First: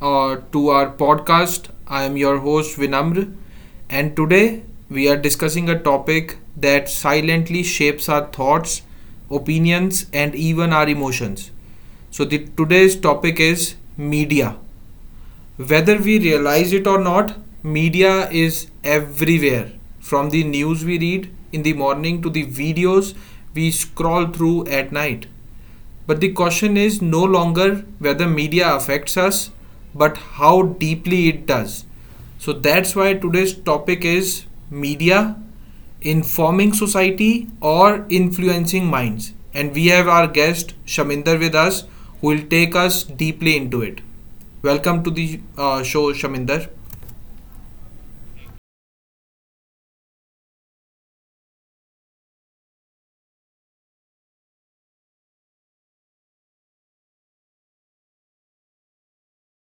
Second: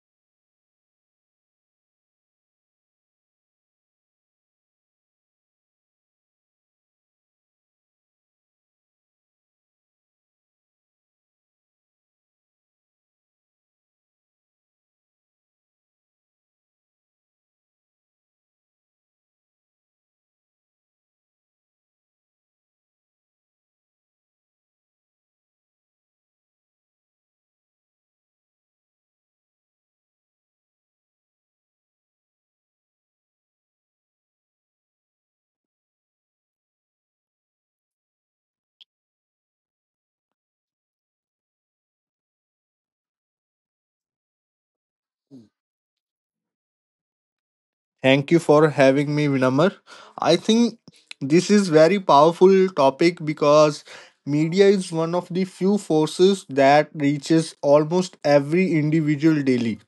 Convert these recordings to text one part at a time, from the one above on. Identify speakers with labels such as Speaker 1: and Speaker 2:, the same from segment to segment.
Speaker 1: to our podcast. I am your host Vinamr, and today we are discussing a topic that silently shapes our thoughts, opinions, and even our emotions. Today's topic is media. Whether we realize it or not, media is everywhere. From the news we read in the morning to the videos we scroll through at night. But the question is no longer whether media affects us, but how deeply it does. So that's why today's topic is media informing society or influencing minds. And we have our guest Shaminder with us who will take us deeply into it. Welcome to the show, Shaminder.
Speaker 2: Thank you for having me, Vinamar. I think this is very powerful topic because media is one of the few forces that reaches almost every individual daily.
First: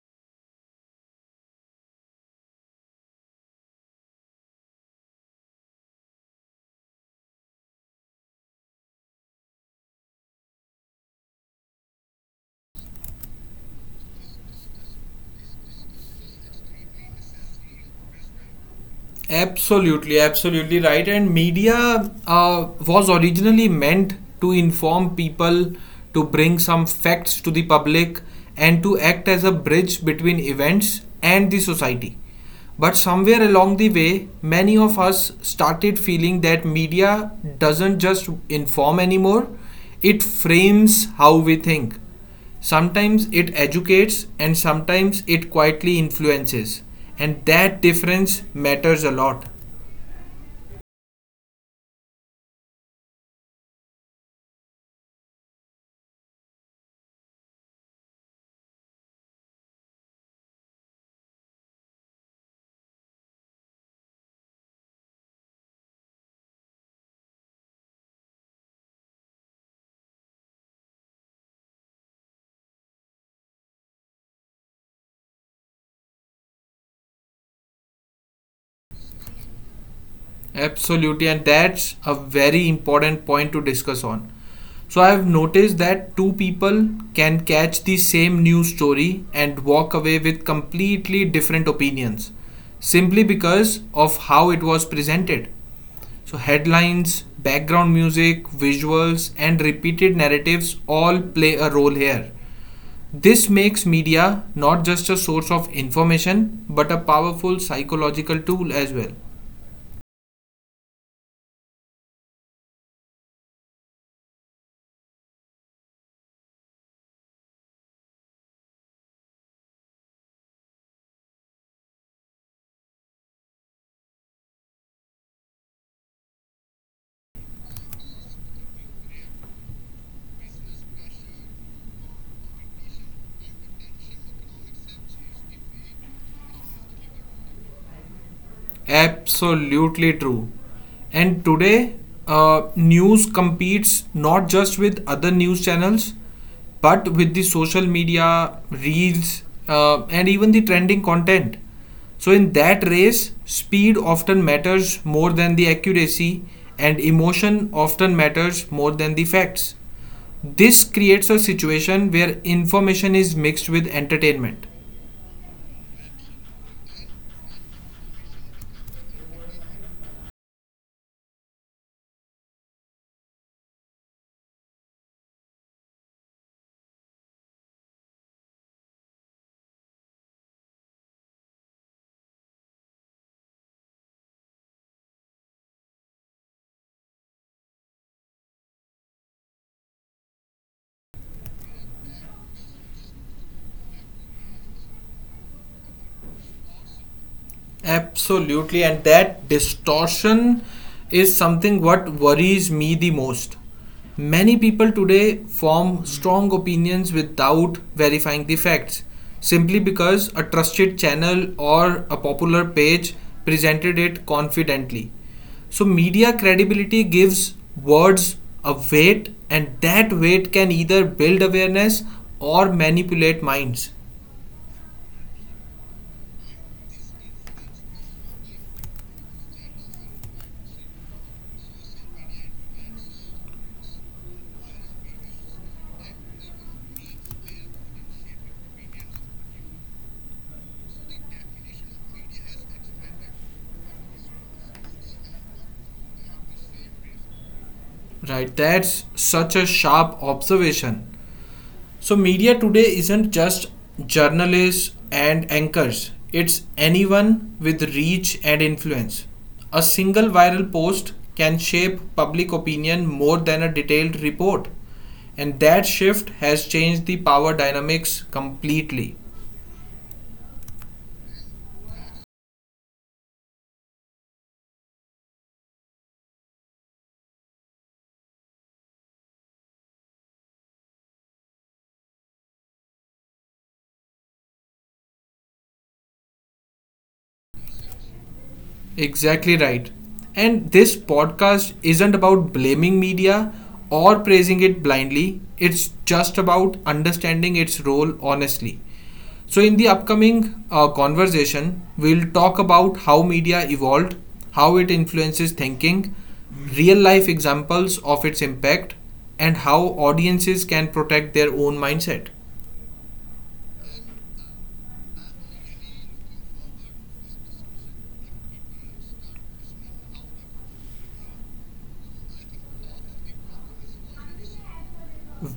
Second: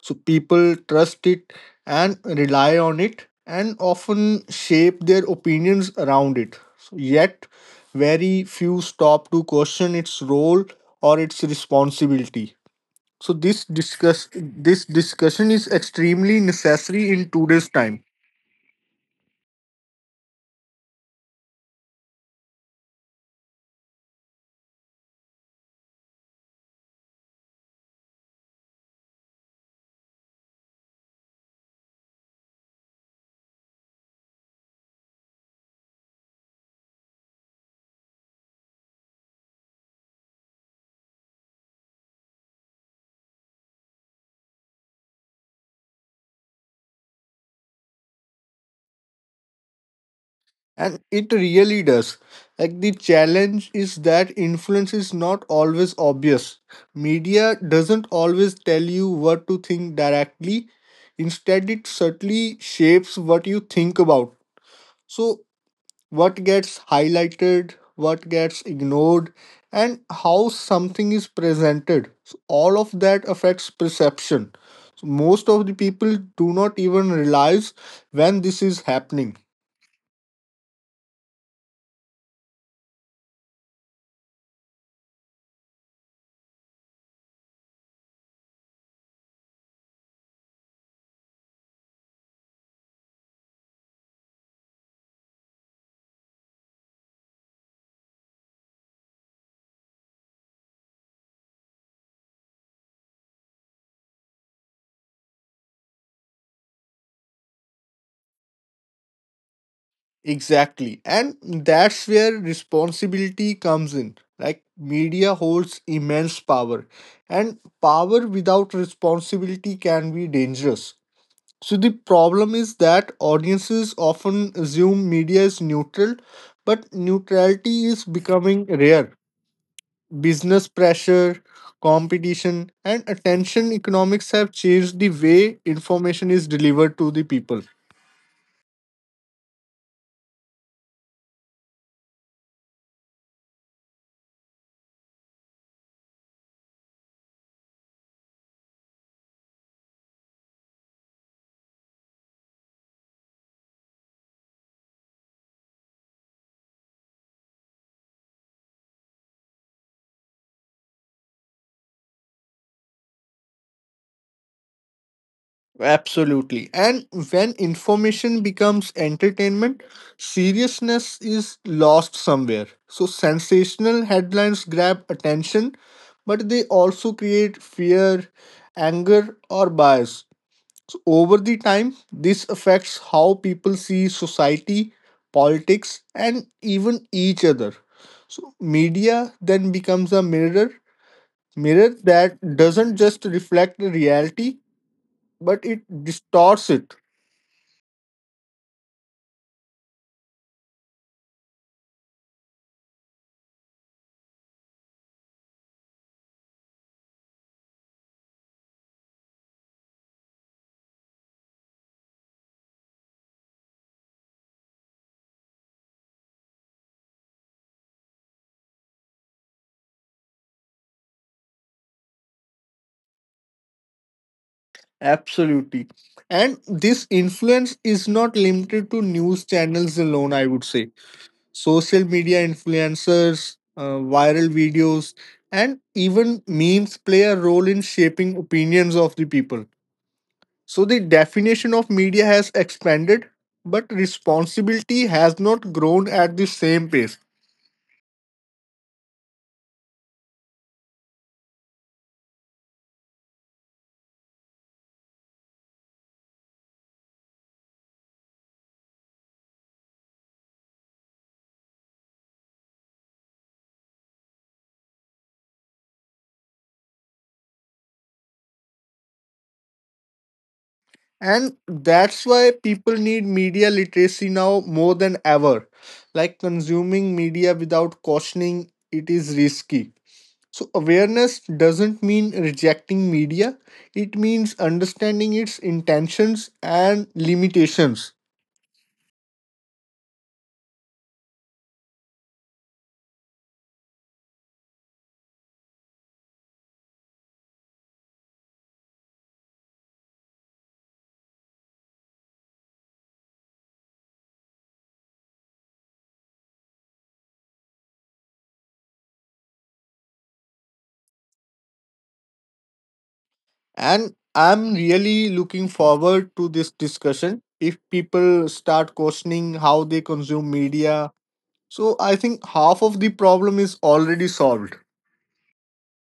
Speaker 2: So people trust it and rely on it and often shape their opinions around it. So yet very few stop to question its role or its responsibility. So this discussion is extremely necessary in today's time.
Speaker 1: Absolutely, absolutely right. And media was originally meant to inform people, to bring some facts to the public, and to act as a bridge between events and the society. But somewhere along the way, many of us started feeling that media doesn't just inform anymore, it frames how we think. Sometimes it educates and sometimes it quietly influences. And that difference matters a lot.
Speaker 2: And it really does. Like the challenge is that influence is not always obvious. Media doesn't always tell you what to think directly. Instead, it certainly shapes what you think about. So what gets highlighted, what gets ignored, and how something is presented. So all of that affects perception. So most of the people do not even realize when this is happening.
Speaker 1: Absolutely. And that's a very important point to discuss on. So I've noticed that two people can catch the same news story and walk away with completely different opinions simply because of how it was presented. So, headlines, background music, visuals, and repeated narratives all play a role here. This makes media not just a source of information but a powerful psychological tool as well.
Speaker 2: Exactly. And that's where responsibility comes in. Like media holds immense power, and power without responsibility can be dangerous. So the problem is that audiences often assume media is neutral, but neutrality is becoming rare. Business pressure, competition, and attention economics have changed the way information is delivered to the people.
Speaker 1: Absolutely true. And today, news competes not just with other news channels but with the social media, reels, and even the trending content. So, in that race, speed often matters more than the accuracy, and emotion often matters more than the facts. This creates a situation where information is mixed with entertainment.
Speaker 2: Absolutely. And when information becomes entertainment, seriousness is lost somewhere. So sensational headlines grab attention, but they also create fear, anger, or bias. So over the time, this affects how people see society, politics, and even each other. So media then becomes a mirror, mirror that doesn't just reflect the reality, but it distorts it.
Speaker 1: Absolutely, and that distortion is something what worries me the most. Many people today form strong opinions without verifying the facts, simply because a trusted channel or a popular page presented it confidently. So, media credibility gives words a weight, and that weight can either build awareness or manipulate minds.
Speaker 2: Absolutely. And this influence is not limited to news channels alone, I would say. Social media influencers, viral videos, and even memes play a role in shaping opinions of the people. So the definition of media has expanded, but responsibility has not grown at the same pace.
Speaker 1: Right, that's such a sharp observation. So, media today isn't just journalists and anchors, it's anyone with reach and influence. A single viral post can shape public opinion more than a detailed report, and that shift has changed the power dynamics completely.
Speaker 2: And that's why people need media literacy now more than ever. Like consuming media without cautioning, it is risky. So awareness doesn't mean rejecting media, it means understanding its intentions and limitations.
Speaker 1: Exactly right. And this podcast isn't about blaming media or praising it blindly, it's just about understanding its role honestly. So, in the upcoming conversation, we'll talk about how media evolved, how it influences thinking, real life examples of its impact, and how audiences can protect their own mindset.
Speaker 2: And I'm really looking forward to this discussion. If people start questioning how they consume media, so I think half of the problem is already solved.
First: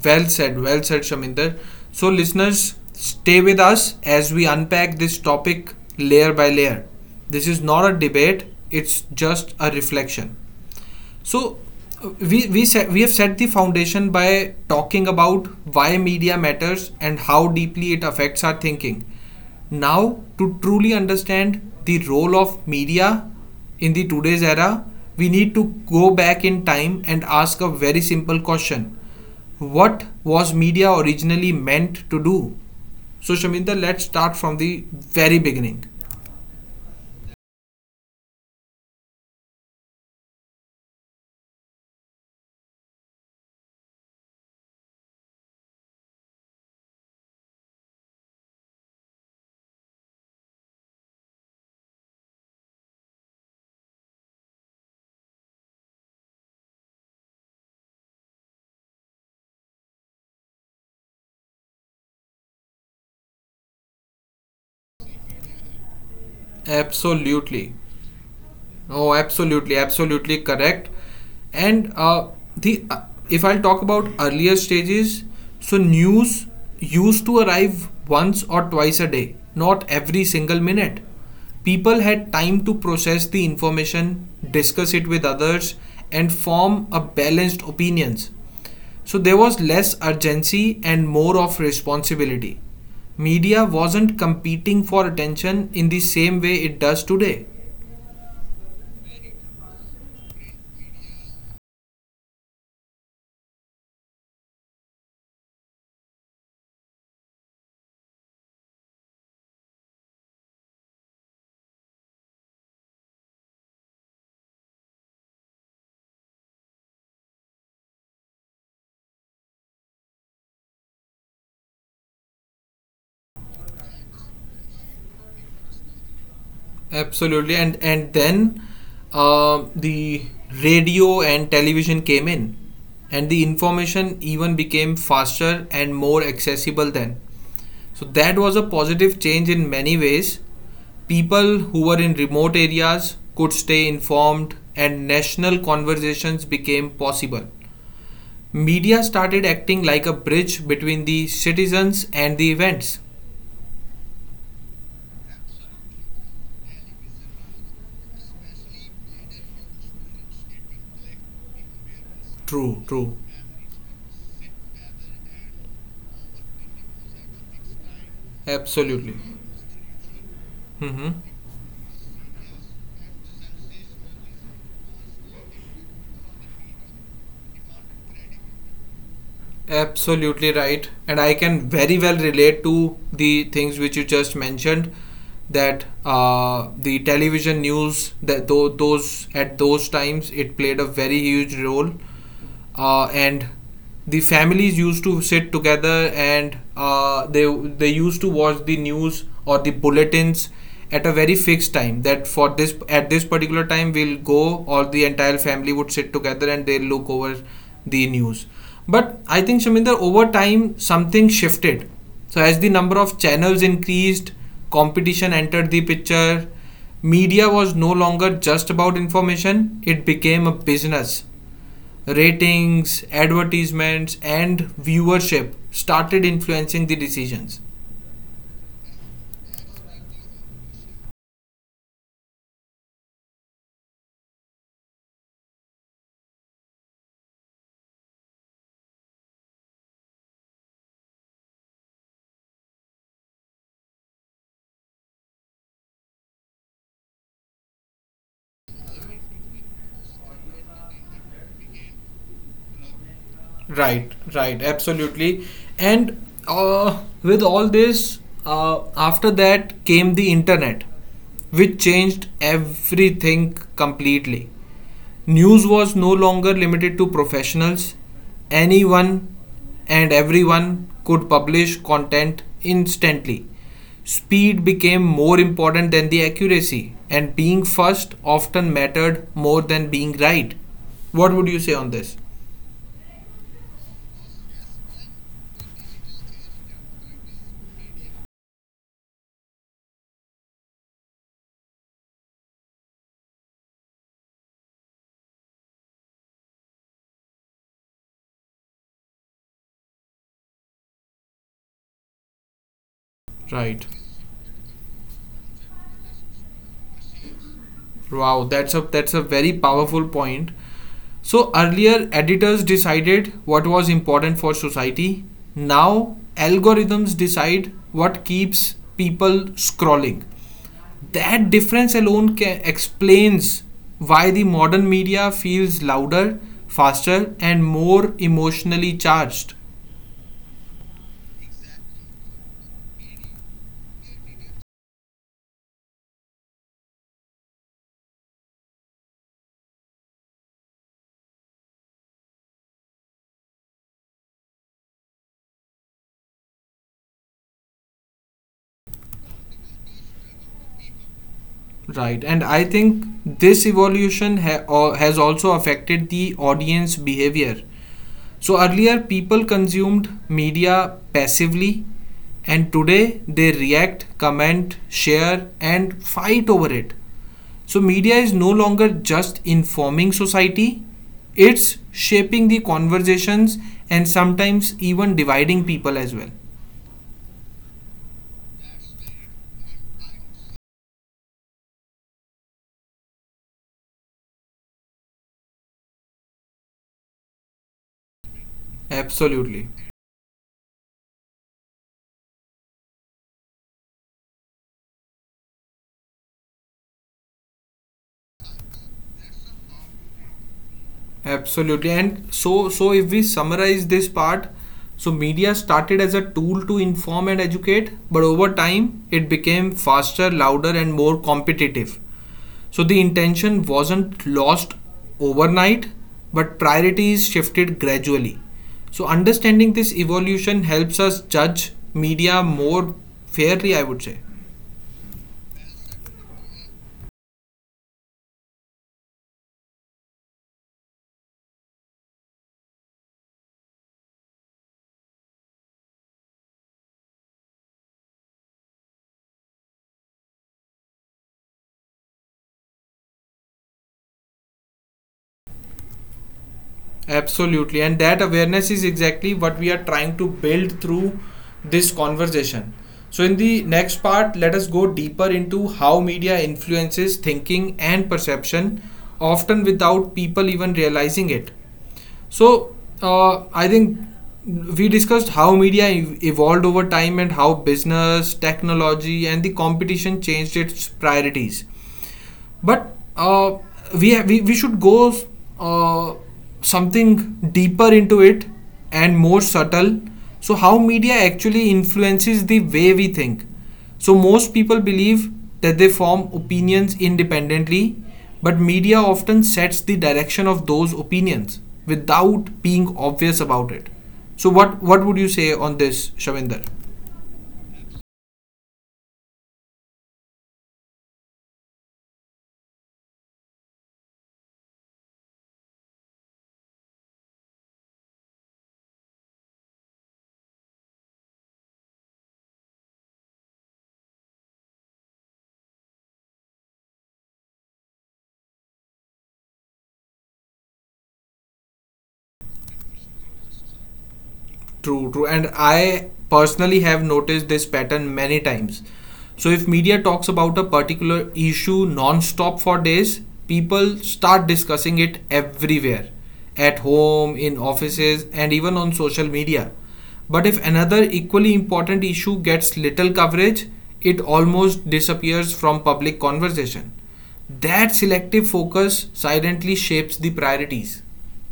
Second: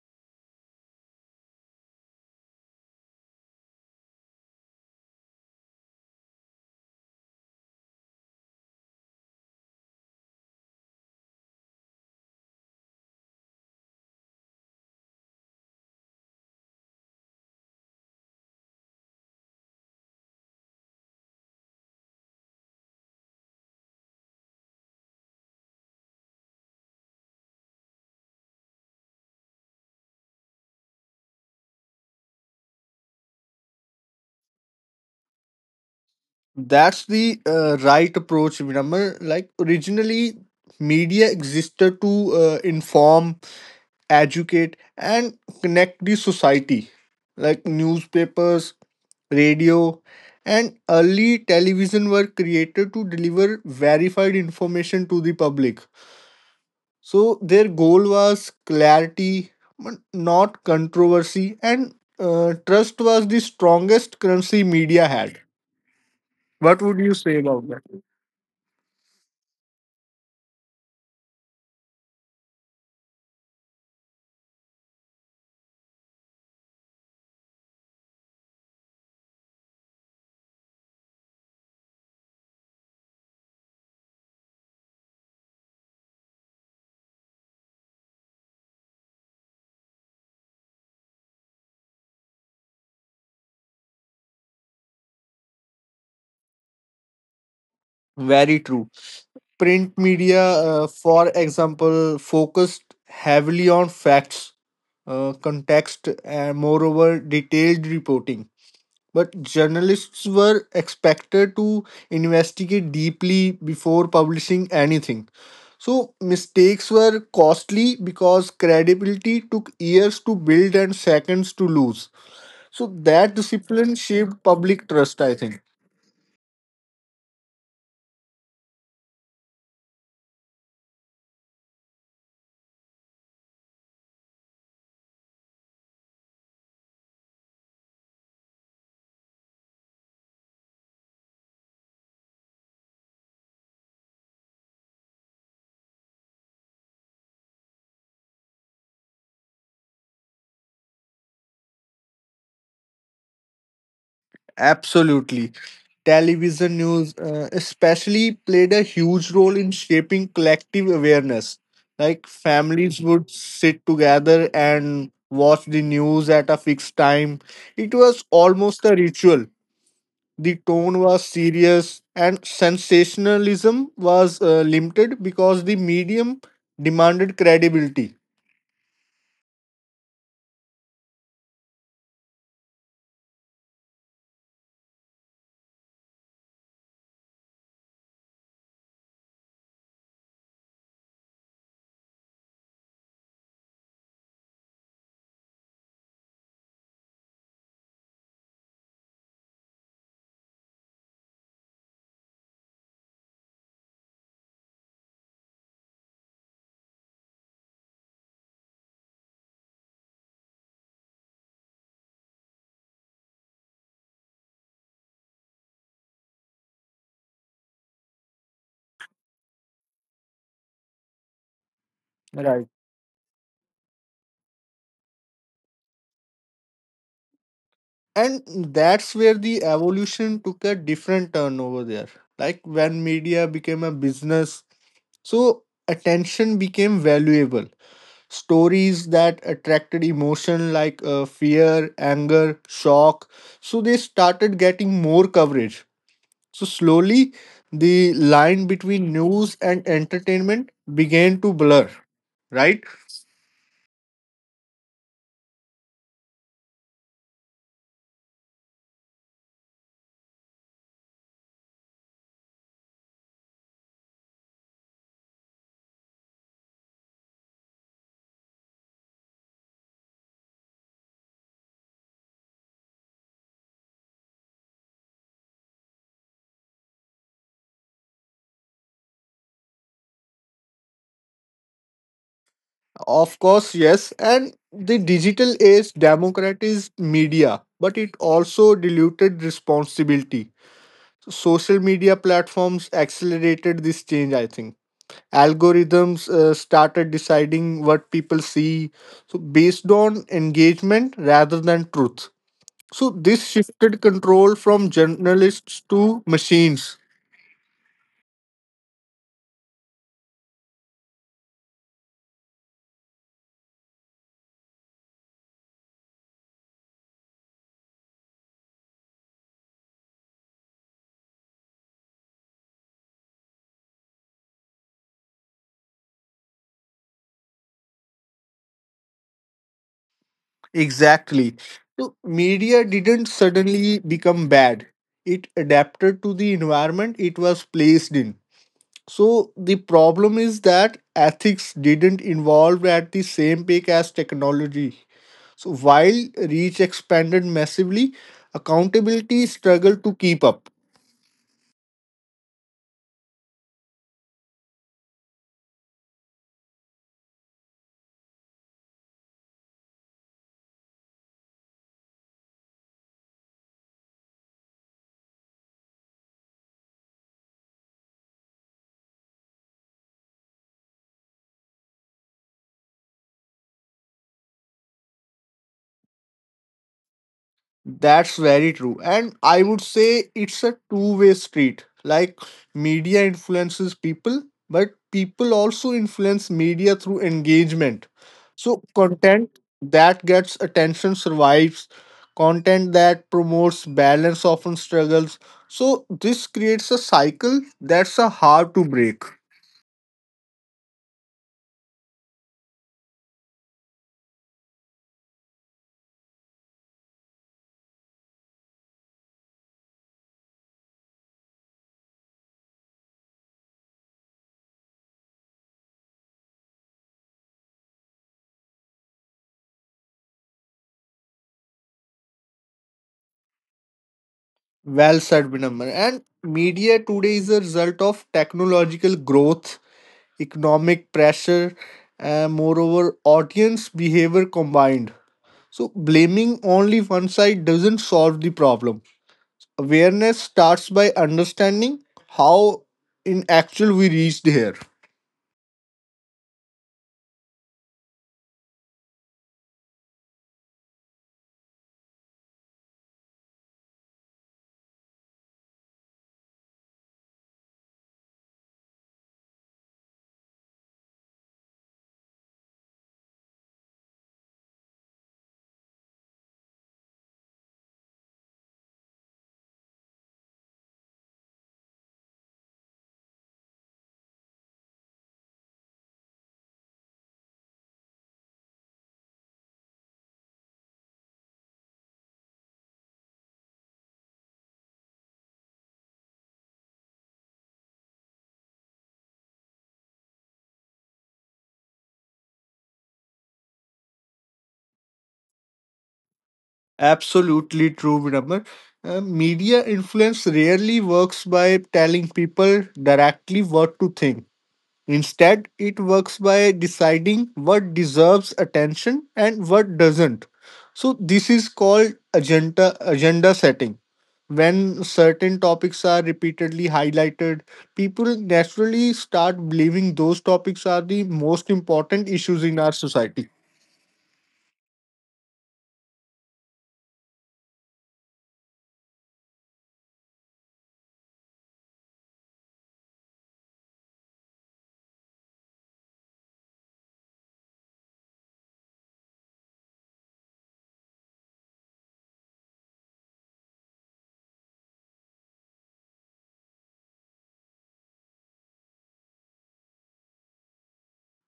Speaker 1: Well said, Shaminder. So, listeners, stay with us as we unpack this topic layer by layer. This is not a debate, it's just a reflection. So we have set the foundation by talking about why media matters and how deeply it affects our thinking. Now, to truly understand the role of media in the today's era, we need to go back in time and ask a very simple question. What was media originally meant to do? So, Shaminda, let's start from the very beginning.
Speaker 2: That's the right approach, Vinamr. Like originally, media existed to inform, educate, and connect the society. Like newspapers, radio, and early television were created to deliver verified information to the public. So their goal was clarity, but not controversy, and trust was the strongest currency media had. What would you say about
Speaker 1: Absolutely.
Speaker 2: that?
Speaker 1: Oh, absolutely, absolutely correct. And the If I'll talk about earlier stages, so news used to arrive once or twice a day, not every single minute. People had time to process the information, discuss it with others, and form a balanced opinions. So there was less urgency and more of responsibility. Media wasn't competing for attention in the same way it does today.
Speaker 2: Very true. Print media, for example, focused heavily on facts, context, and moreover, detailed reporting. But journalists were expected to investigate deeply before publishing anything. So mistakes were costly because credibility took years to build and seconds to lose. So that discipline shaped public trust, I think.
Speaker 1: Absolutely, and then the radio and television came in, and the information even became faster and more accessible then. So that was a positive change in many ways. People who were in remote areas could stay informed, and national conversations became possible. Media started acting like a bridge between the citizens and the events.
Speaker 2: Absolutely. Television news especially played a huge role in shaping collective awareness. Like
Speaker 1: True,
Speaker 2: families
Speaker 1: true,
Speaker 2: would sit together and watch the news at a fixed time. It was almost a
Speaker 1: absolutely.
Speaker 2: ritual. The
Speaker 1: Mm-hmm.
Speaker 2: tone was serious and sensationalism was limited because the medium demanded credibility.
Speaker 1: Absolutely right. And I can very well relate to the things which you just mentioned that the television news that those at those times it played a very huge role and the families used to sit together and uh, they used to watch the news or the bulletins at a very fixed time that for this at this particular time we'll go or the entire family would sit together and they'll look over the news. But I think, Shaminder, over time something shifted. So as the number of channels increased, competition entered the picture. Media was no longer just about information, it became a business.
Speaker 2: Right.
Speaker 1: Ratings, advertisements, and viewership started influencing the decisions.
Speaker 2: And that's where the evolution took a different turn over there. Like when media became a business, so attention became valuable. Stories that attracted emotion like fear, anger, shock. So they started getting more coverage. So slowly, the line between news and entertainment began to blur. Right?
Speaker 1: Right, right, absolutely. And with all this, after that came the internet, which changed everything completely. News was no longer limited to professionals, anyone and everyone could publish content instantly. Speed became more important than the accuracy, and being first often mattered more than being right. What would you say on this?
Speaker 2: Of course, yes. And the digital age democratized media, but it also diluted responsibility. Social media platforms accelerated this change, I think. Algorithms started deciding what people see, so based on engagement rather than truth. So this
Speaker 1: Right.
Speaker 2: shifted control from journalists to machines.
Speaker 1: Wow, that's a very powerful point. So earlier editors decided what was important for society. Now algorithms decide what keeps people scrolling. That difference alone explains why the modern media feels louder, faster and more emotionally charged.
Speaker 2: Exactly. So media didn't suddenly become bad, it adapted to the environment it was placed in. So the problem is that ethics didn't evolve at the same pace as technology. So while reach expanded massively, accountability struggled to keep up.
Speaker 1: Right, and I think this evolution has also affected the audience behavior. So earlier people consumed media passively and today they react, comment, share and fight over it. So media is no longer just informing society, it's shaping the conversations and sometimes even dividing people as well.
Speaker 2: That's very true. And I would say it's a two-way street. Like media influences people, but people also influence media through engagement. So content
Speaker 1: Absolutely.
Speaker 2: that gets attention survives, content that promotes balance often struggles. So this creates a cycle that's a hard to break.
Speaker 1: Absolutely. And so, if we summarize this part, so media started as a tool to inform and educate, but over time it became faster, louder, and more competitive. So the intention wasn't lost overnight, but priorities shifted gradually. So understanding this evolution helps us judge media more fairly, I would say.
Speaker 2: Well said, Vinamr. And media today is a result of technological growth, economic pressure, and moreover, audience behavior combined. So blaming only one side doesn't solve the problem. Awareness starts by understanding how, in actual, we reached here.
Speaker 1: Absolutely. And that awareness is exactly what we are trying to build through this conversation. So, in the next part, let us go deeper into how media influences thinking and perception, often without people even realizing it. So, I think we discussed how media evolved over time and how business, technology, and the competition changed its priorities. But we, ha- we should go uh, something deeper into it and more subtle. So how media actually influences the way we think. So most people believe that they form opinions independently, but media often sets the direction of those opinions without being obvious about it. So what would you say on this, Shavinder?
Speaker 2: Absolutely true, Vinamr. Media influence rarely works by telling people directly what to think. Instead, it works by deciding what deserves attention and what doesn't. So this is called agenda setting. When certain topics are repeatedly highlighted, people naturally start believing those topics are the most important issues in our society.
Speaker 1: True, true. And I personally have noticed this pattern many times. So, if media talks about a particular issue non stop for days, people start discussing it everywhere at home, in offices, and even on social media. But if another equally important issue gets little coverage, it almost disappears from public conversation. That selective focus silently shapes the priorities.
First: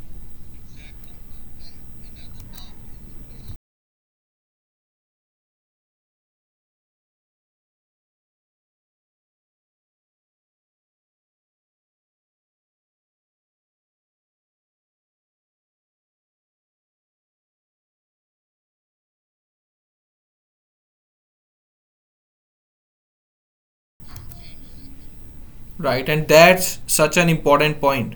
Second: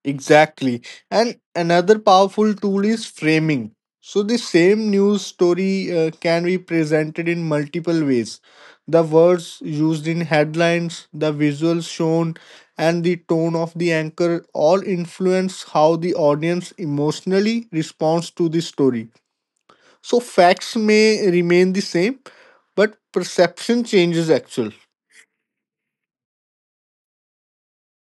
Speaker 2: Exactly. And another powerful tool is framing. So the same news story can be presented in multiple ways. The words used in headlines, the visuals shown, and the tone of the anchor all influence how the audience emotionally responds to the story. So facts may remain the same, but perception changes actually.
Speaker 1: Right, and that's such an important point.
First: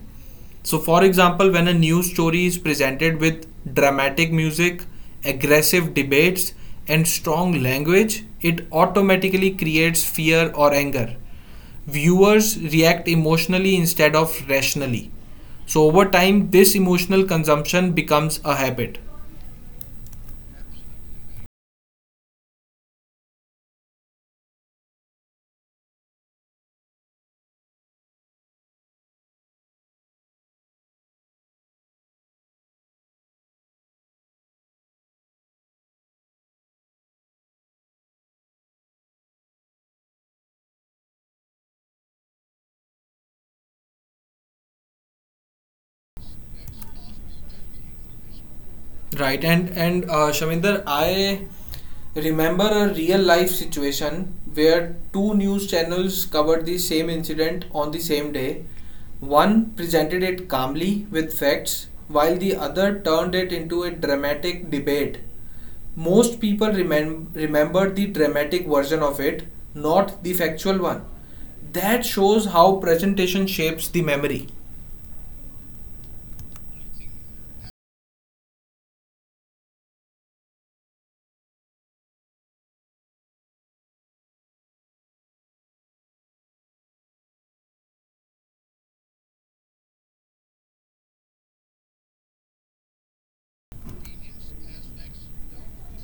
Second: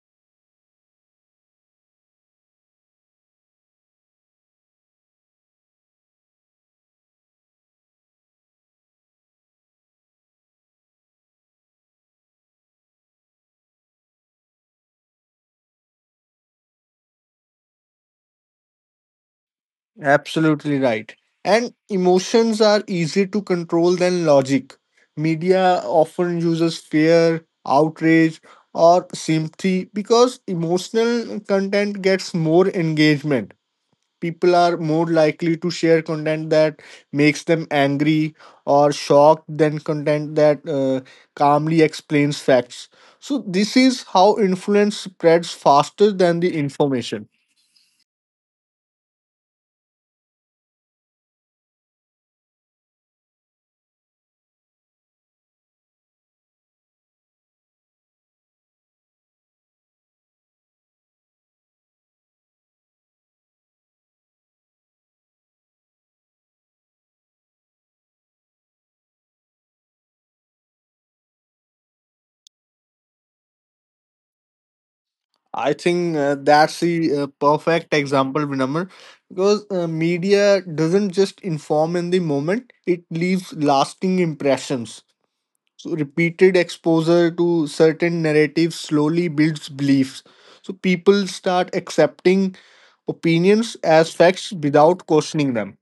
Speaker 1: So, for example, when a news story is presented with dramatic music, aggressive debates, and strong language, it automatically creates fear or anger. Viewers react emotionally instead of rationally. So, over time, this emotional consumption becomes a habit.
Speaker 2: Absolutely right. And emotions are easier to control than logic. Media often uses fear, outrage, or sympathy because emotional content gets more engagement. People are more likely to share content that makes them angry or shocked than content that calmly explains facts. So this is how influence spreads faster than the information.
Speaker 1: Right, and Shaminder, I remember a real life situation where two news channels covered the same incident on the same day. One presented it calmly with facts, while the other turned it into a dramatic debate. Most people remembered the dramatic version of it, not the factual one. That shows how presentation shapes the memory.
Speaker 2: I think that's the perfect example, Vinamr, because media doesn't just inform in the moment, it leaves lasting impressions. So repeated exposure to certain narratives slowly builds beliefs. So people start accepting opinions as facts without questioning them.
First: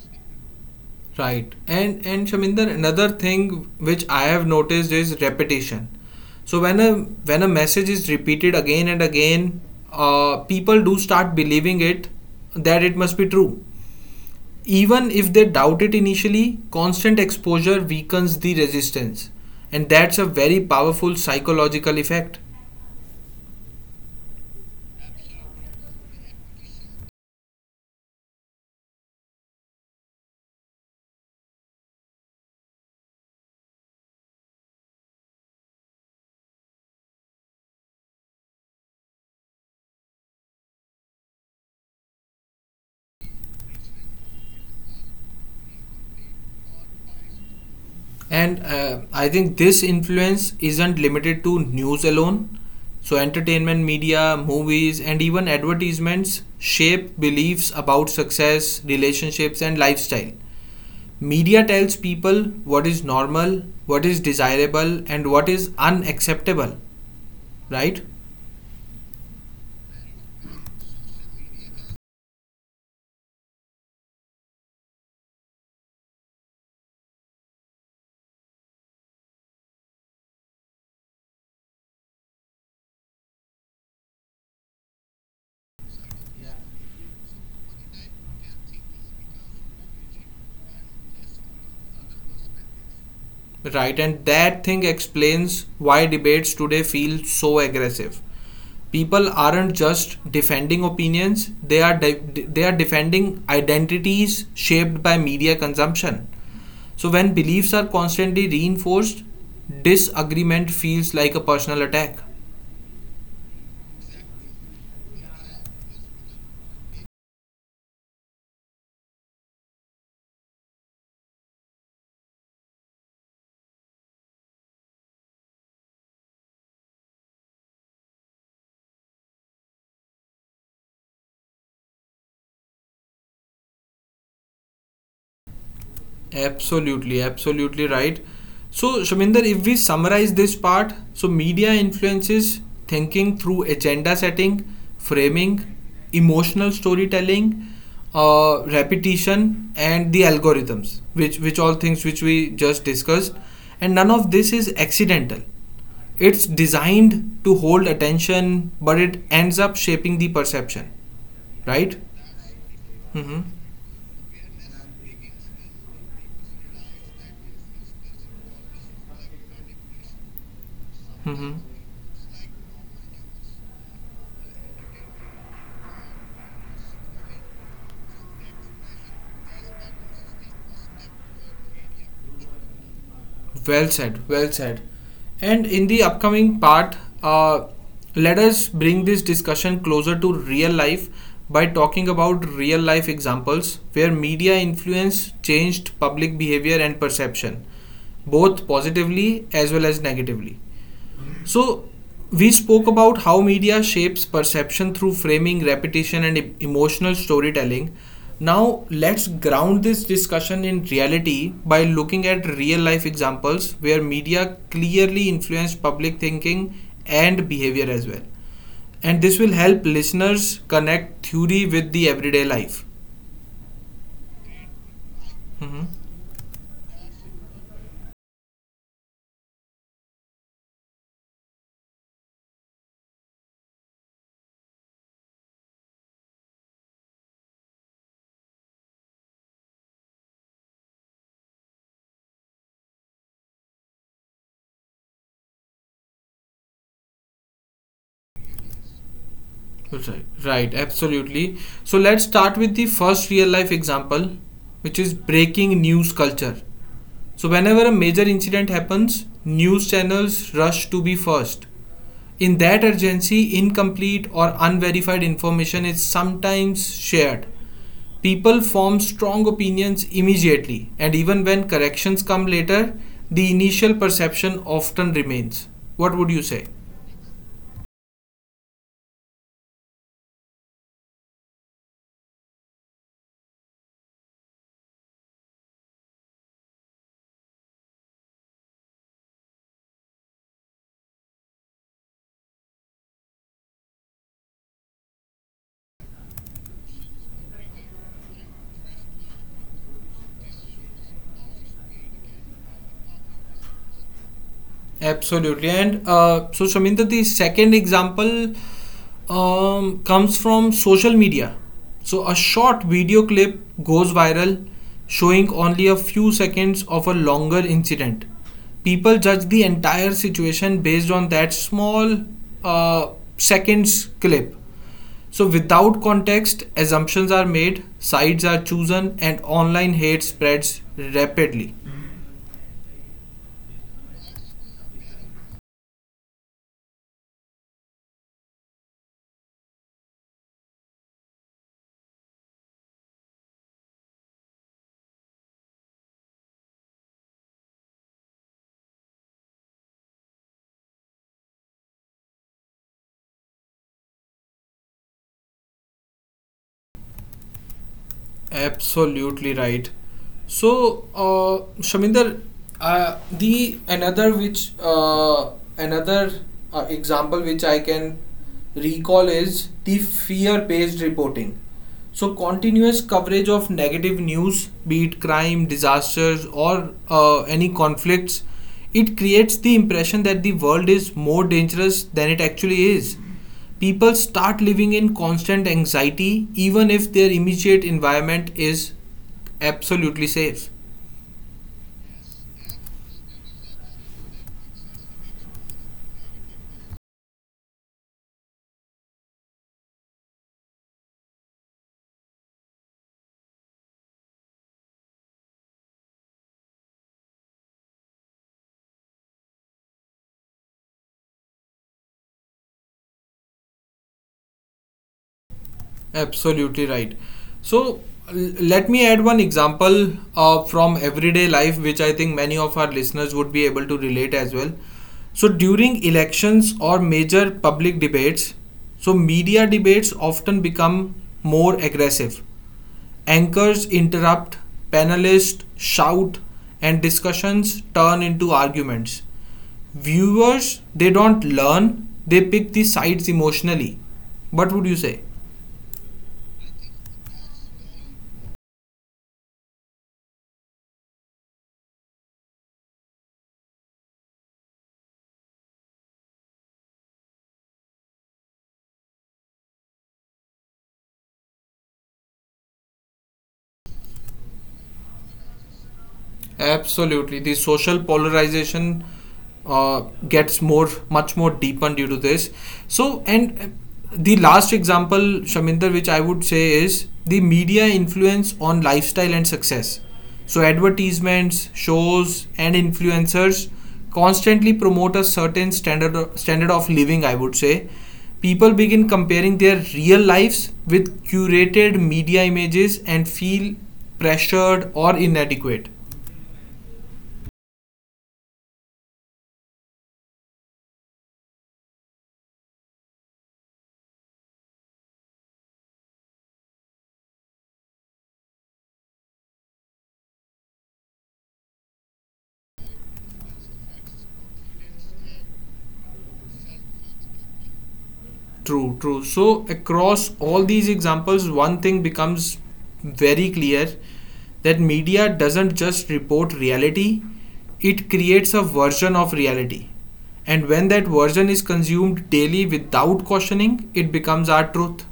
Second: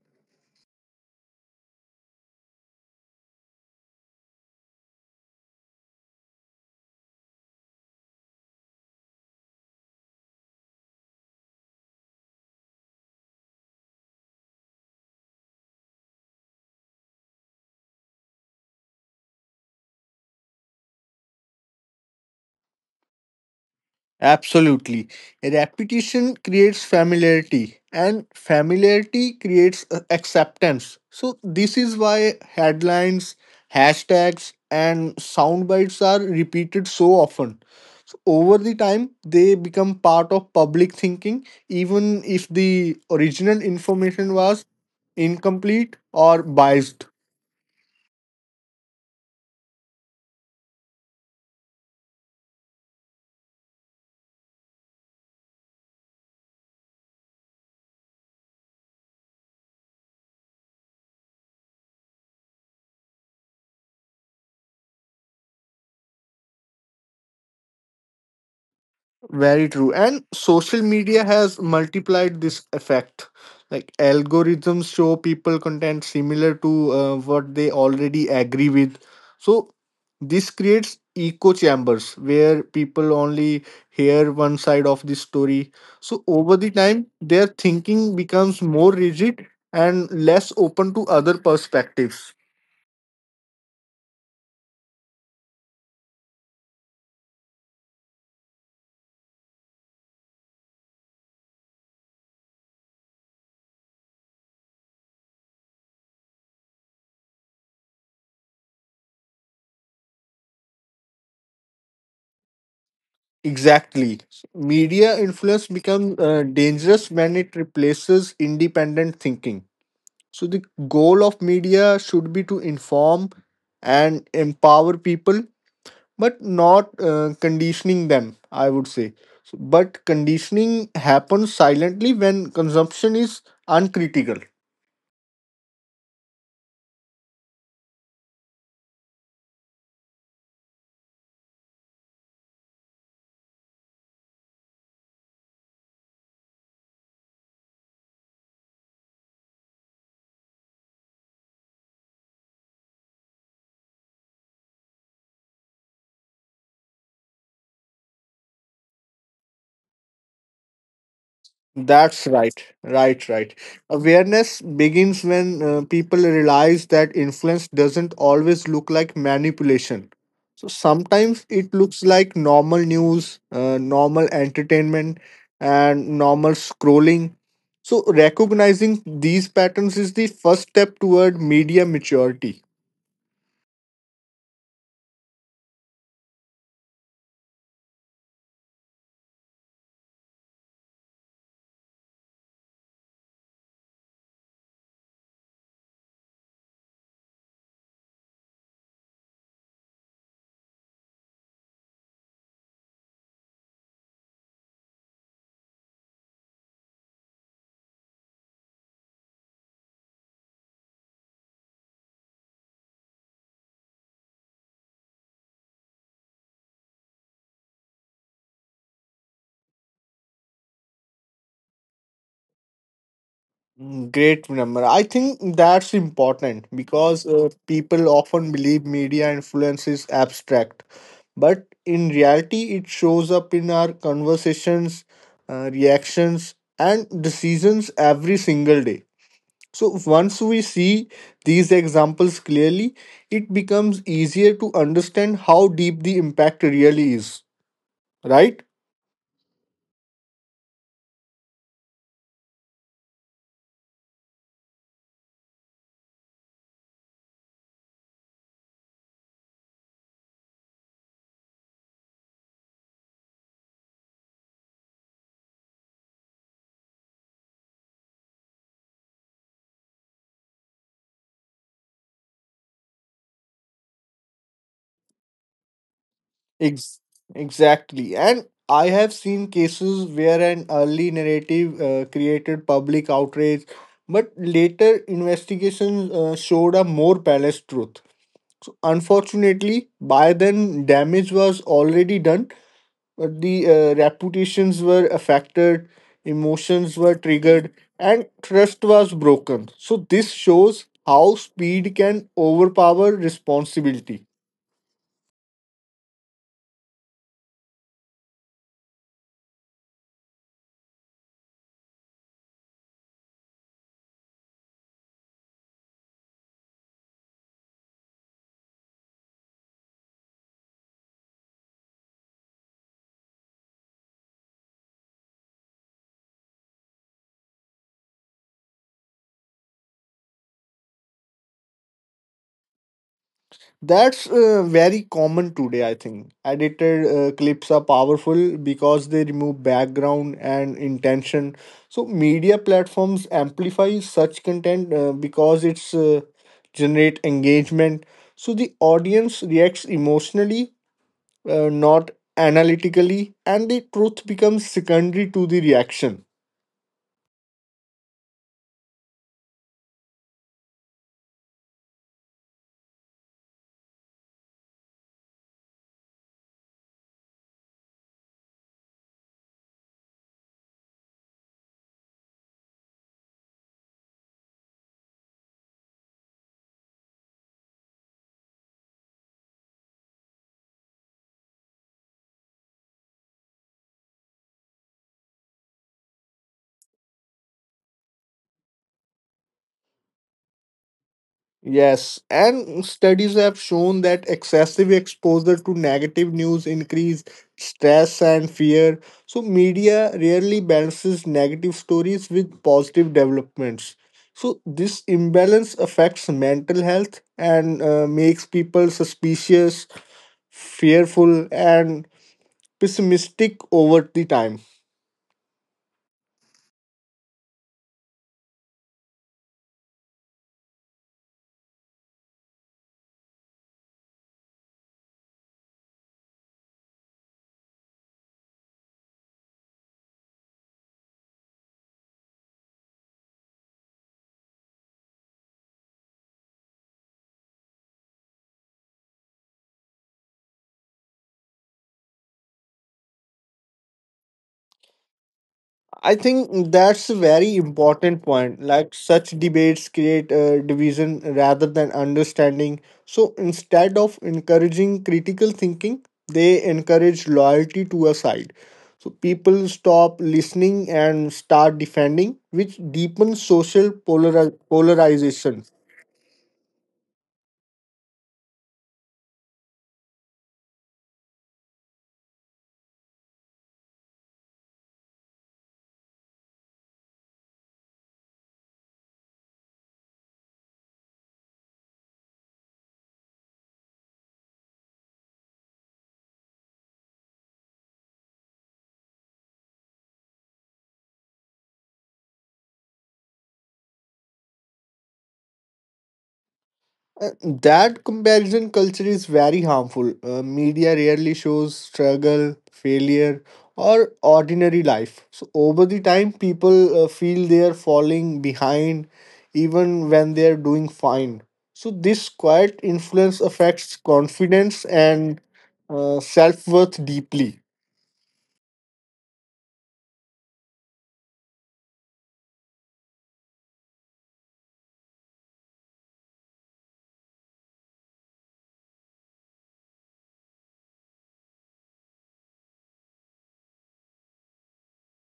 Speaker 1: Right. And Shaminder, another thing which I have noticed is repetition. So when a message is repeated again and again, people do start believing it that it must be true. Even if they doubt it initially, constant exposure weakens the resistance. And that's a very powerful psychological effect.
Speaker 2: Absolutely. Repetition creates familiarity, and familiarity creates acceptance. So this is why headlines, hashtags, and sound bites are repeated so often. So over the time, they become part of public thinking, even if the original information was incomplete or biased.
Speaker 1: And I think this influence isn't limited to news alone. So, entertainment media, movies, and even advertisements shape beliefs about success, relationships, and lifestyle. Media tells people what is normal, what is desirable, and what is unacceptable, right?
Speaker 2: Very true. And social media has multiplied this effect. Like algorithms show people content similar to what they already agree with. So this creates echo chambers where people only hear one side of the story. So over the time, their thinking becomes more rigid and less open to other perspectives.
Speaker 1: Right, and that thing explains why debates today feel so aggressive. People aren't just defending opinions, they are defending identities shaped by media consumption. So when beliefs are constantly reinforced, disagreement feels like a personal attack.
Speaker 2: Exactly. Media influence becomes dangerous when it replaces independent thinking. So the goal of media should be to inform and empower people, but not conditioning them, I would say. So but conditioning happens silently when consumption is uncritical.
Speaker 1: Absolutely, absolutely right. So, Shaminder, if we summarize this part, so media influences thinking through agenda setting, framing, emotional storytelling, repetition, and the algorithms, which all things which we just discussed, and none of this is accidental. It's designed to hold attention, but it ends up shaping the perception, right?
Speaker 2: That's right, right, right.
Speaker 1: Mm-hmm.
Speaker 2: Awareness begins when people realize that influence doesn't always look like manipulation. So sometimes it
Speaker 1: Mm-hmm.
Speaker 2: looks like normal news, normal entertainment, and normal scrolling. So recognizing these patterns is the first step toward media maturity.
Speaker 1: Well said, well said. And in the upcoming part, let us bring this discussion closer to real life by talking about real life examples where media influence changed public behavior and perception, both positively as well as negatively. So, we spoke about how media shapes perception through framing, repetition, and emotional storytelling. Now, let's ground this discussion in reality by looking at real life examples where media clearly influenced public thinking and behavior as well. And this will help listeners connect theory with the everyday life.
Speaker 2: Mm, great number. I think that's important because people often believe media influence is abstract, but in reality it shows up in our conversations, reactions and decisions every single day. So once we see these examples clearly, it becomes easier to understand how deep the impact really is, right?
Speaker 1: Right, right, absolutely. So let's start with the first real life example, which is breaking news culture. So, whenever a major incident happens, news channels rush to be first. In that urgency, incomplete or unverified information is sometimes shared. People form strong opinions immediately, and even when corrections come later, the initial perception often remains. What would you
Speaker 2: Ex-
Speaker 1: say?
Speaker 2: exactly and I have seen cases where an early narrative created public outrage, but later investigations showed a more balanced truth. So unfortunately, by then damage was already done. But the reputations were affected, emotions were triggered, and trust was broken. So this shows how speed can overpower responsibility.
Speaker 1: Absolutely. And so, Shaminda, the second example comes from social media. So, a short video clip goes viral showing only a few seconds of a longer incident. People judge the entire situation based on that small uh, seconds clip. So, without context, assumptions are made, sides are chosen, and online hate spreads rapidly.
Speaker 2: That's very common today, I think. Edited clips are powerful because they remove background and intention. So media platforms amplify such content because it's generate engagement. So the audience reacts emotionally, not analytically, and the truth becomes secondary to the reaction.
Speaker 1: Absolutely right. So, Shaminder, the another example which I can recall is the fear-based reporting. So, continuous coverage of negative news, be it crime, disasters, or any conflicts, it creates the impression that the world is more dangerous than it actually is. People start living in constant anxiety even if their immediate environment is absolutely safe.
Speaker 2: Yes, and studies have shown that excessive exposure to negative news increase stress and fear. So media rarely balances negative stories with positive developments. So this imbalance affects mental health and makes people suspicious, fearful, and pessimistic over the time.
Speaker 1: Absolutely right. So let me add one example from everyday life, which I think many of our listeners would be able to relate as well. So during elections or major public debates, so media debates often become more aggressive. Anchors interrupt, panelists shout, and discussions turn into arguments. Viewers, they don't learn, they pick the sides emotionally. What would you say?
Speaker 2: I think that's a very important point. Like such debates create a division rather than understanding. So instead of encouraging critical thinking, they encourage loyalty to a side. So people stop listening and start defending, which deepens social polarization.
Speaker 1: Absolutely, the social polarization uh, gets more, much more deepened due to this. So, and the last example, Shaminder, which I would say is the media influence on lifestyle and success. So, advertisements, shows, and influencers constantly promote a certain standard of living. I would say people begin comparing their real lives with curated media images and feel pressured or inadequate.
Speaker 2: Uh, That comparison culture is very harmful. Media rarely shows struggle, failure, or ordinary life. So over the time, people feel they are falling behind even when they are doing fine. So this quiet influence affects confidence and self worth deeply.
Speaker 1: True, true. So, across all these examples, one thing becomes very clear that media doesn't just report reality, it creates a version of reality. And when that version is consumed daily without cautioning, it becomes our truth.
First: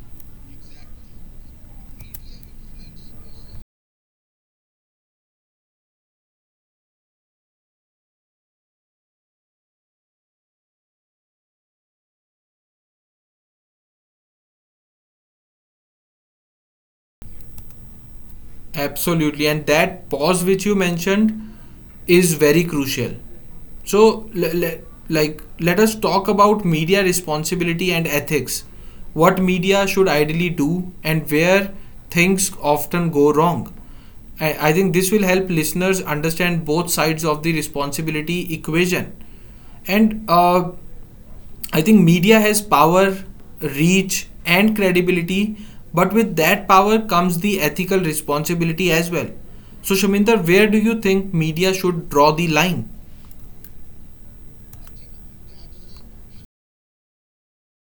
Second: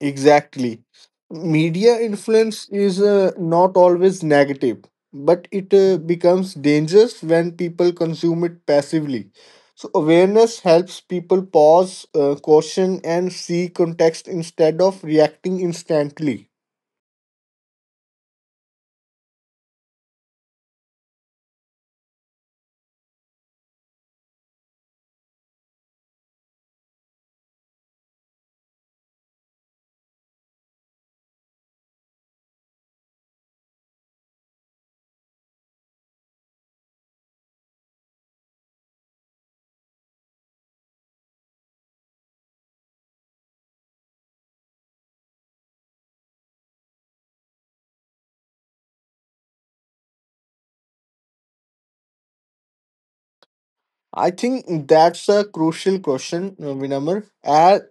Speaker 2: Exactly. Media influence is not always negative, but it becomes dangerous when people consume it passively. So awareness helps people pause, caution, and see context instead of reacting instantly.
Speaker 1: Absolutely, and that pause which you mentioned is very crucial. So, like, let us talk about media responsibility and ethics. What media should ideally do, and where things often go wrong. I think this will help listeners understand both sides of the responsibility equation. And I think media has power, reach, and credibility, but with that power comes the ethical responsibility as well. So, Shaminder, where do you think media should draw the line?
Speaker 2: I think that's a crucial question, Vinamr. At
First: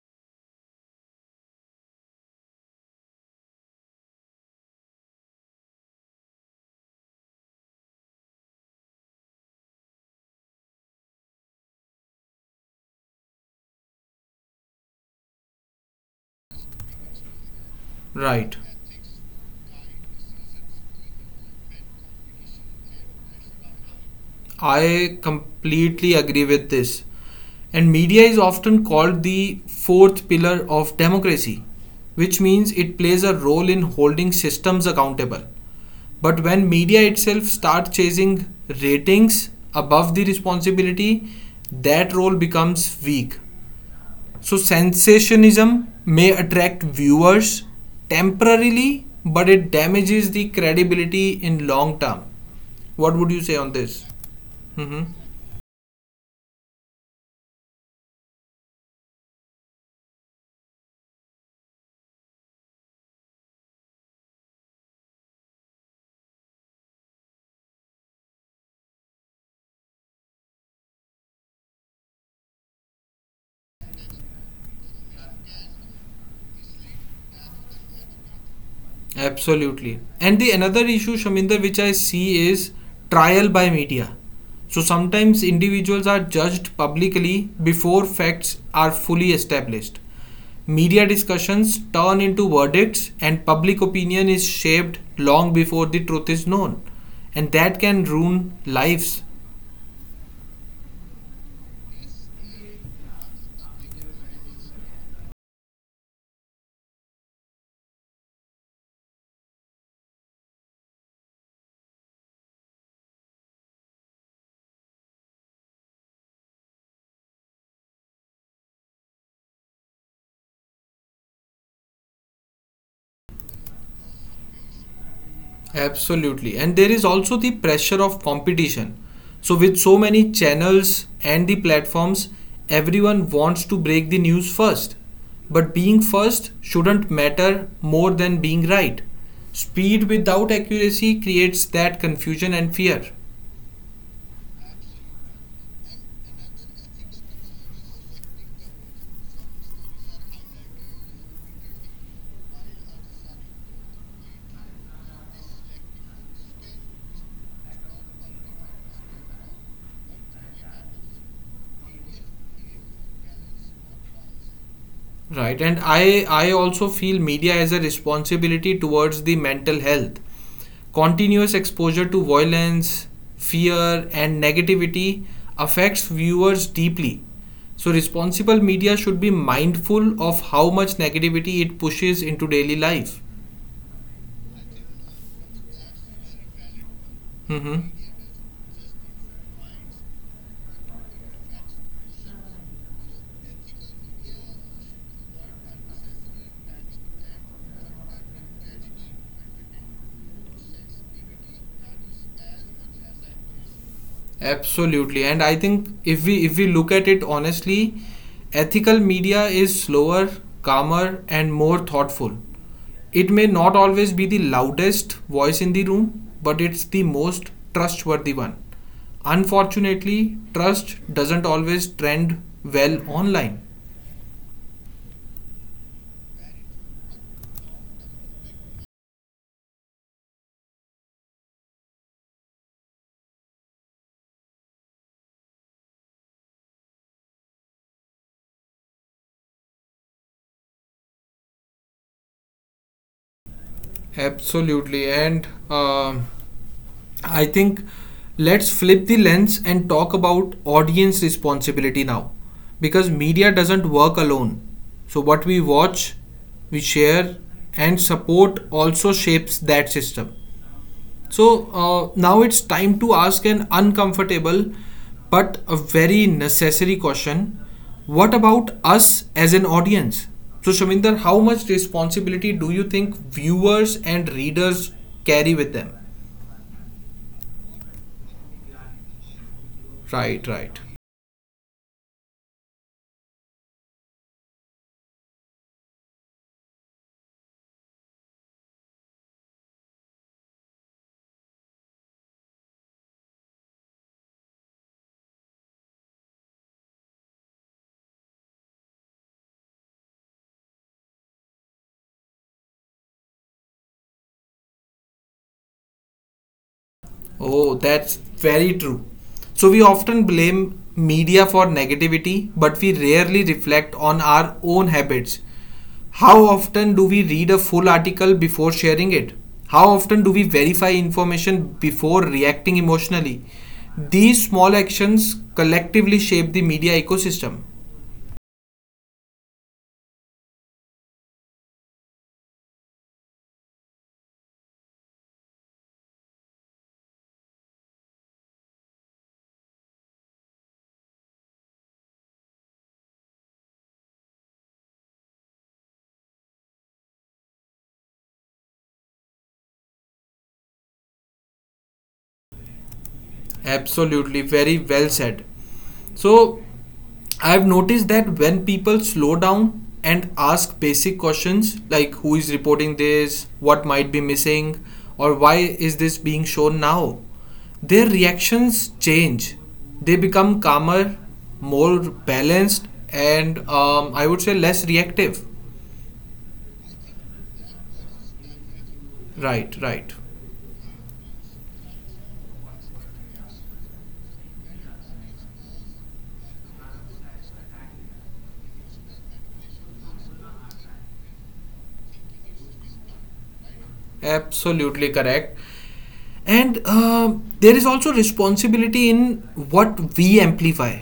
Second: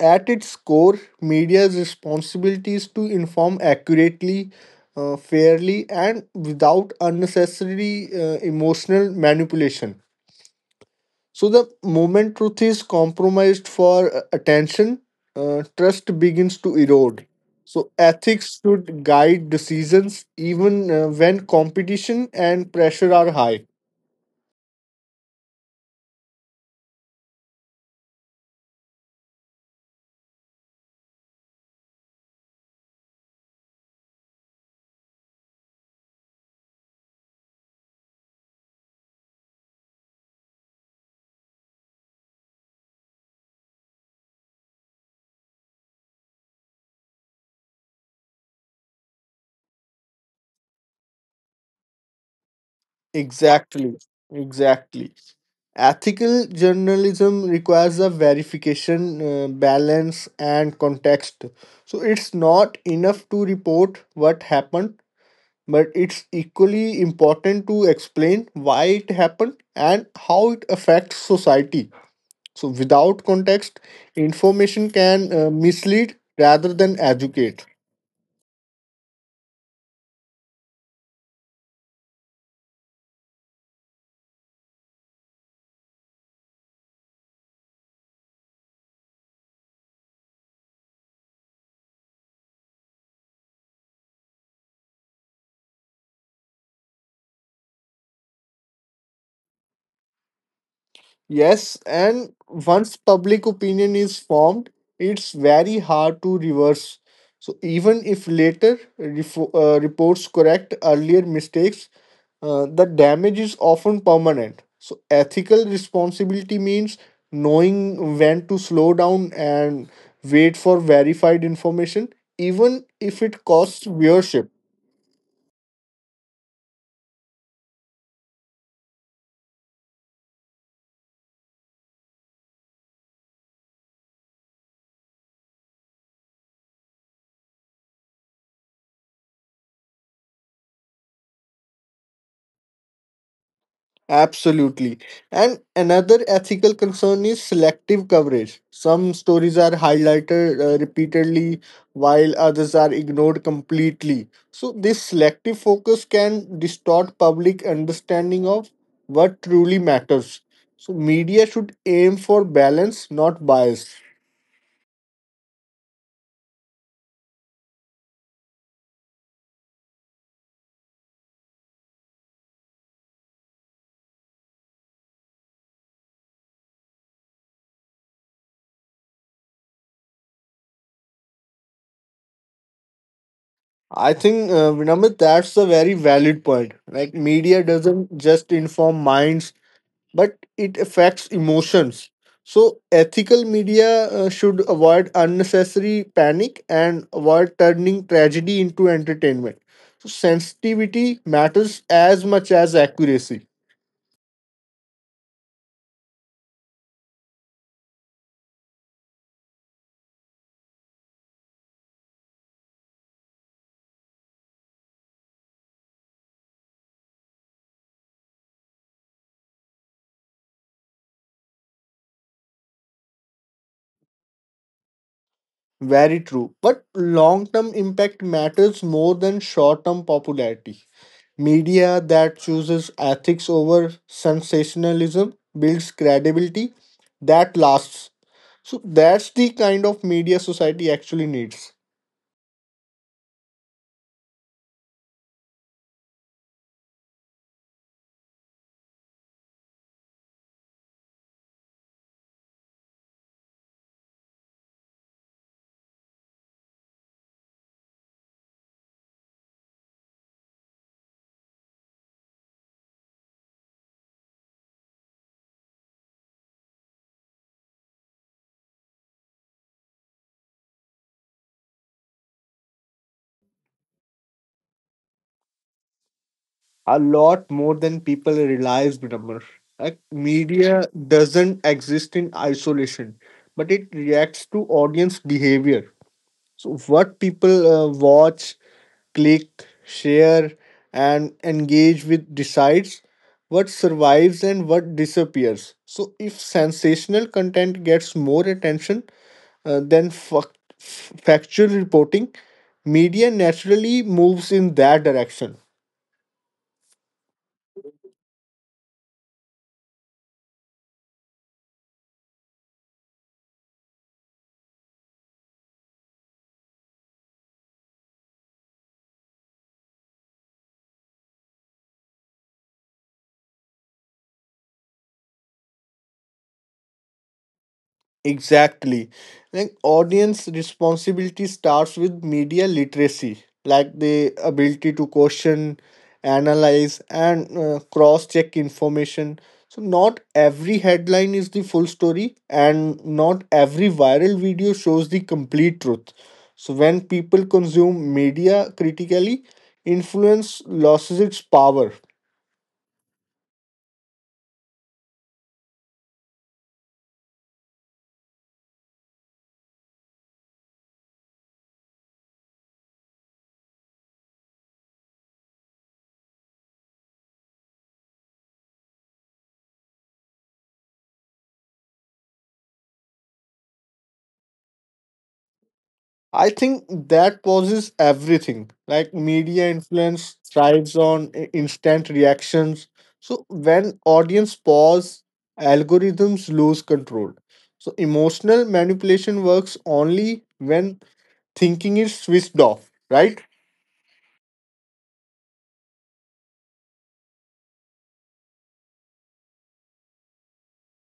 Speaker 2: at its core, media's responsibility is to inform accurately, fairly, and without unnecessary emotional manipulation. So the moment truth is compromised for attention, trust begins to erode. So
Speaker 1: Right.
Speaker 2: ethics should guide decisions even when competition and pressure are high.
Speaker 1: I completely agree with this. And media is often called the fourth pillar of democracy, which means it plays a role in holding systems accountable. But when media itself starts chasing ratings above the responsibility, that role becomes weak. So, sensationalism may attract viewers temporarily, but it damages the credibility in long term. What would you say on
Speaker 2: Exactly,
Speaker 1: this? Hmm.
Speaker 2: exactly. Ethical journalism requires a verification, balance, and context. So it's not enough to report what happened, but it's equally important to explain why it happened and how it affects society. So without context, information can mislead rather than educate.
Speaker 1: Absolutely. And the another issue, Shaminder, which I see is trial by media. So sometimes individuals are judged publicly before facts are fully established. Media discussions turn into verdicts, and public opinion is shaped long before the truth is known. And that can ruin lives.
Speaker 2: Yes, and once public opinion is formed, it's very hard to reverse. So even if later reports correct earlier mistakes, the damage is often permanent. So ethical responsibility means knowing when to slow down and wait for verified information, even if it costs viewership.
Speaker 1: Absolutely. And there is also the pressure of competition. So, with so many channels and the platforms, everyone wants to break the news first. But being first shouldn't matter more than being right. Speed without accuracy creates that confusion and fear.
Speaker 2: Absolutely. And another ethical concern is selective coverage. Some stories are highlighted repeatedly while others are ignored completely. So this selective focus can distort public understanding of what truly matters. So media should aim for balance, not bias.
Speaker 1: Right, and I also feel media has a responsibility towards the mental health. Continuous exposure to violence, fear, and negativity affects viewers deeply. So responsible media should be mindful of how much negativity it pushes into daily life.
Speaker 2: I think, Vinamra, that's a very valid point. Like media
Speaker 1: Mm-hmm.
Speaker 2: doesn't just inform minds, but it affects emotions. So ethical media should avoid unnecessary panic and avoid turning tragedy into entertainment. So sensitivity matters as much as accuracy.
Speaker 1: Absolutely. And I think if we look at it honestly, ethical media is slower, calmer, and more thoughtful. It may not always be the loudest voice in the room, but it's the most trustworthy one. Unfortunately, trust doesn't always trend well online.
Speaker 2: Very true. But long term impact matters more than short term popularity. Media that chooses ethics over sensationalism builds credibility that lasts. So that's the kind of media society actually needs.
Speaker 1: Absolutely. And I think let's flip the lens and talk about audience responsibility now because media doesn't work alone. So, what we watch, we share, and support also shapes that system. So, now it's time to ask an uncomfortable but a very necessary question. What about us as an audience? So, Shaminder, how much responsibility do you think viewers and readers carry with them?
Speaker 2: A lot more than people realize, Vinamr. Like
Speaker 1: Right,
Speaker 2: media
Speaker 1: right.
Speaker 2: doesn't exist in isolation, but it reacts to audience behavior. So what people watch, click, share, and engage with decides what survives and what disappears. So if sensational content gets more attention than factual reporting, media naturally moves in that direction.
Speaker 1: Oh, that's very true. So we often blame media for negativity, but we rarely reflect on our own habits. How often do we read a full article before sharing it? How often do we verify information before reacting emotionally? These small actions collectively shape the media ecosystem.
Speaker 2: Exactly. Like audience responsibility starts with media literacy, like the ability to question, analyze, and cross check information. So not every headline is the full story, and not every viral video shows the complete truth. So when people consume media critically, influence loses its power.
Speaker 1: Absolutely, very well said. So I've noticed that when people slow down and ask basic questions like who is reporting this, what might be missing, or why is this being shown now, their reactions change. They become calmer, more balanced, and I would say less reactive.
Speaker 2: I think that pauses everything. Like media
Speaker 1: Right, right.
Speaker 2: influence thrives on instant reactions. So when audience pause, algorithms lose control. So emotional manipulation works only when thinking is switched off, right?
Speaker 1: Absolutely correct. And there is also responsibility in what we amplify.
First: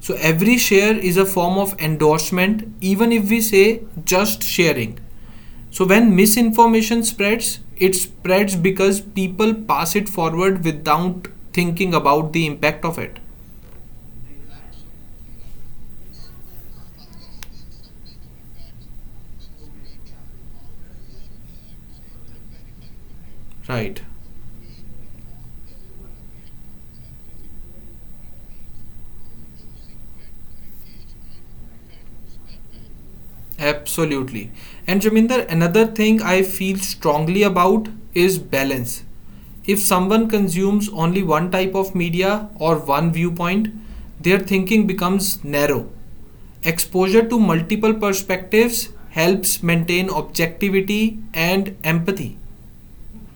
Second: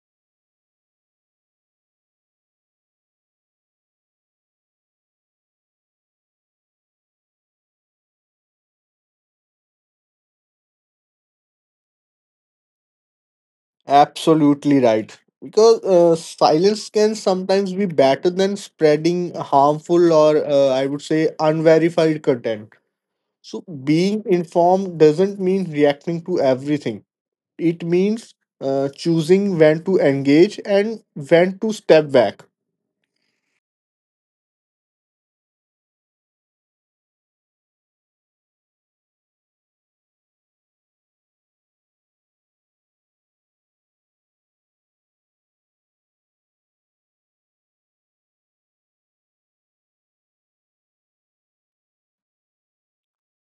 Speaker 1: So every share is a form of endorsement, even if we say just sharing. So when misinformation spreads, it spreads because people pass it forward without thinking about the impact of it.
Speaker 2: Absolutely right. Because silence can sometimes be better than spreading harmful or I would say unverified content. So
Speaker 1: Right.
Speaker 2: being informed doesn't mean reacting to everything. It means choosing when to engage and when to step back.
Speaker 1: Absolutely. And Jaminder, another thing I feel strongly about is balance. If someone consumes only one type of media or one viewpoint, their thinking becomes narrow. Exposure to multiple perspectives helps maintain objectivity and empathy.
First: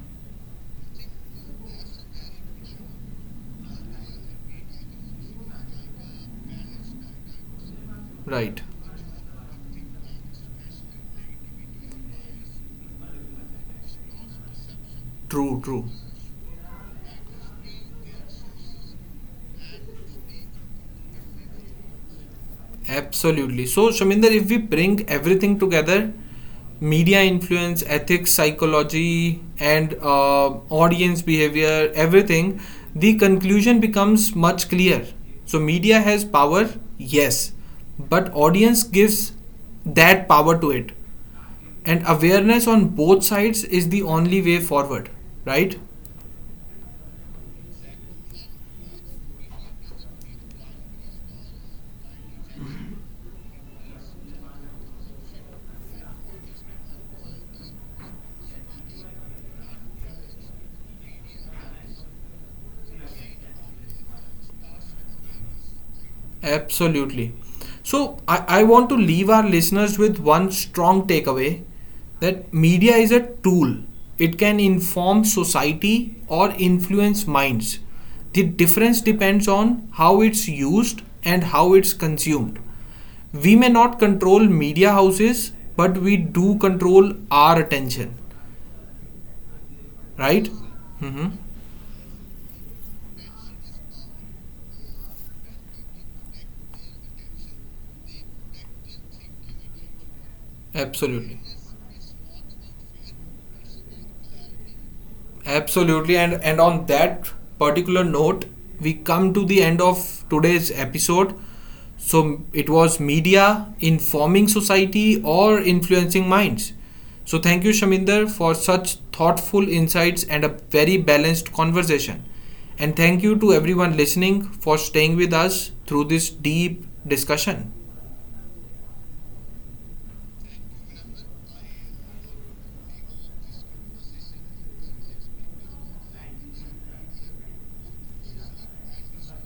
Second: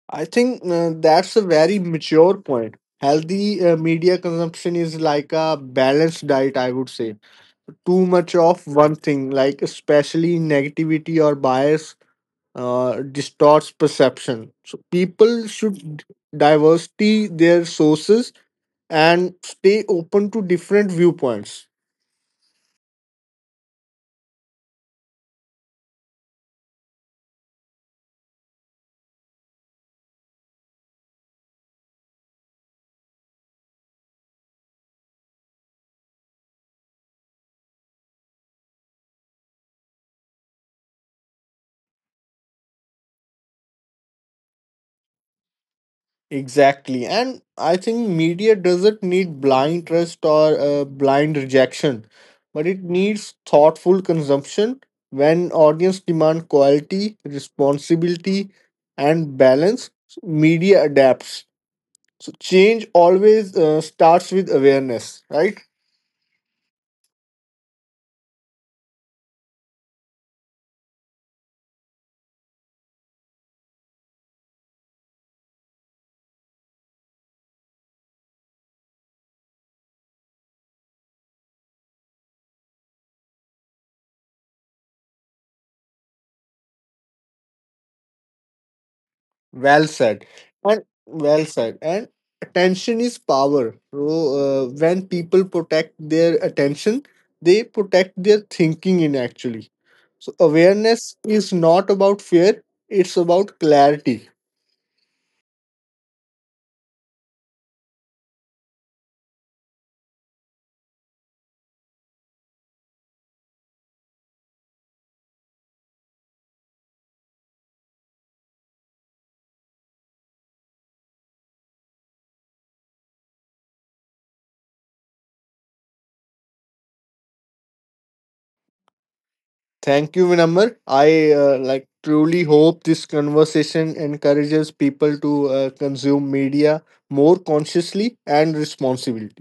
Speaker 2: I think that's a very mature point. Healthy media consumption is like a balanced diet, I would say. Too much
Speaker 1: Right.
Speaker 2: of one thing, like especially negativity or bias, distorts perception. So people
Speaker 1: True, true.
Speaker 2: should diversity their sources and stay open to different viewpoints.
Speaker 1: Absolutely. So, Shaminder, if we bring everything together, media influence, ethics, psychology, and audience behavior, everything, the conclusion becomes much clear. So, media has power, yes, but audience gives that power to it. And awareness on both sides is the only way forward, right?
Speaker 2: Exactly. And I think media doesn't need blind trust or blind rejection, but it needs thoughtful consumption when audience demand quality, responsibility, and balance. Media adapts. So change always starts with awareness, right?
Speaker 1: Absolutely. So, I want to leave our listeners with one strong takeaway that media is a tool. It can inform society or influence minds. The difference depends on how it's used and how it's consumed. We may not control media houses, but we do control our attention,
Speaker 2: Well said.
Speaker 1: right?
Speaker 2: And
Speaker 1: Mm-hmm.
Speaker 2: well said. And attention is power. So when people protect their attention, they protect their thinking in actually. So awareness
Speaker 1: Absolutely.
Speaker 2: is not about fear, it's about clarity.
Speaker 1: Absolutely, and on that particular note, we come to the end of today's episode. So it was media informing society or influencing minds. So thank you, Shaminder, for such thoughtful insights and a very balanced conversation. And thank you to everyone listening for staying with us through this deep discussion.
Speaker 2: Thank you, Vinamr. I like truly hope this conversation encourages people to consume media more consciously and responsibly.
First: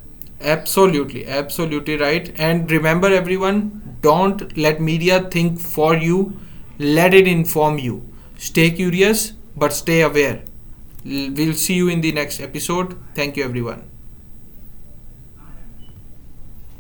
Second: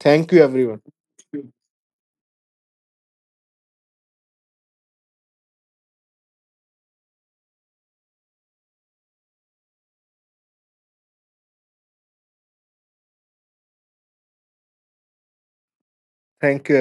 Speaker 2: Thank you, everyone.
Speaker 1: Absolutely, absolutely right. And remember, everyone, don't let media think for you, let it inform you. Stay curious, but stay aware. We'll see you in the next episode. Thank you, everyone.
Speaker 2: Thank you.